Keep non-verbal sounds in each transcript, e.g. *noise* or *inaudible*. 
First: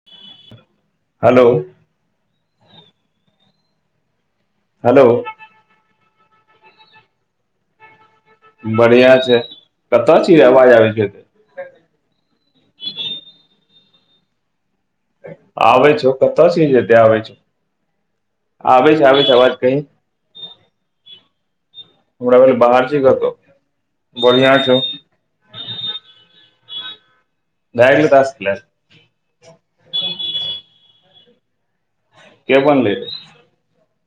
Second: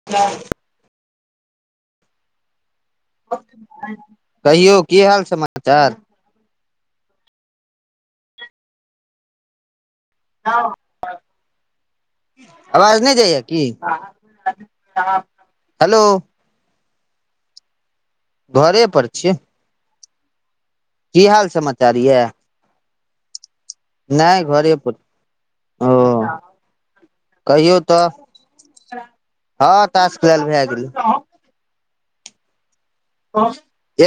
*unintelligible* hello कहियौ की hello हाल समाचार बढ़िया छै कता छीहि अवाज आबै छौ एते आवाज नहि जाइया की आबइ हेलो छौ कतय छिही जे एते आबय छौ घरे आबइ छौ पर आबइ छियै छौ अवाज कहि की हाल समाचार यऽ हमरा भेल बाहर छिही कतौ नहि बढ़िआँ छौ घरेपर छिए कहियौ भए गेलै तास क्लास तऽ हँ ताश खेलल भए गेलै के बनले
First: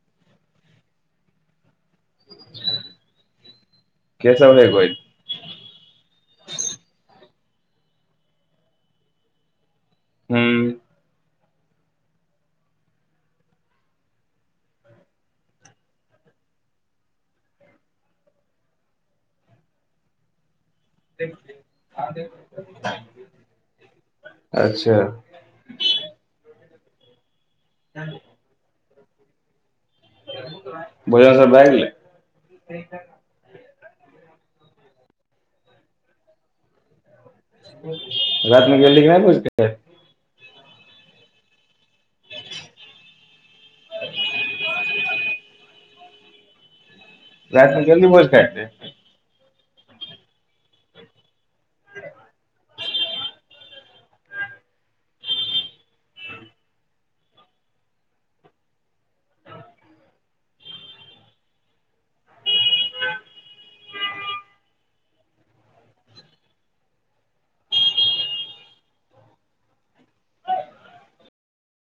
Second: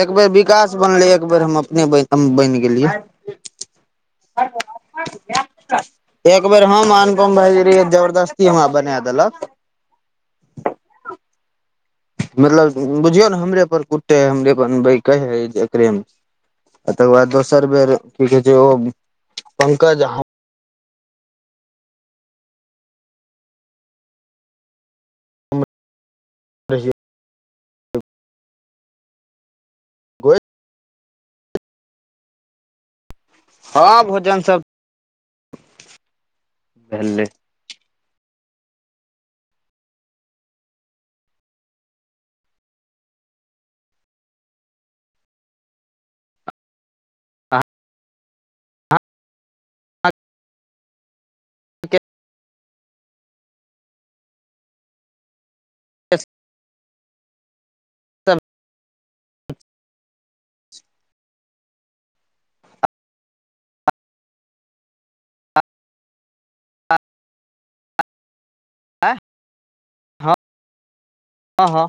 एक बेर विकास बनले एक बेर हम अपने बैन हम बनि गेलियै के सब रहै कोइ *unintelligible* एक बेर हम अनुपम भाइजी रहियै तऽ जबरदस्ती हमरा बना देलक हू मतलब बुझियौ नऽ हमरे पर कुटे हमरे पर बनबै कहै एकरे मे आ तकर बाद दोसर बेर की कहे छै ओ पंकज आ *unintelligible* अच्छा *unintelligible* *inaudible* भोजन सभ भए गेलैय हँ भोजन सभ भेलै राति मे गेलही कि नहि भोज खाइ *unintelligible* रातिमे गेल रही भोज खाइले रे के *unintelligible* आँय हँ हँ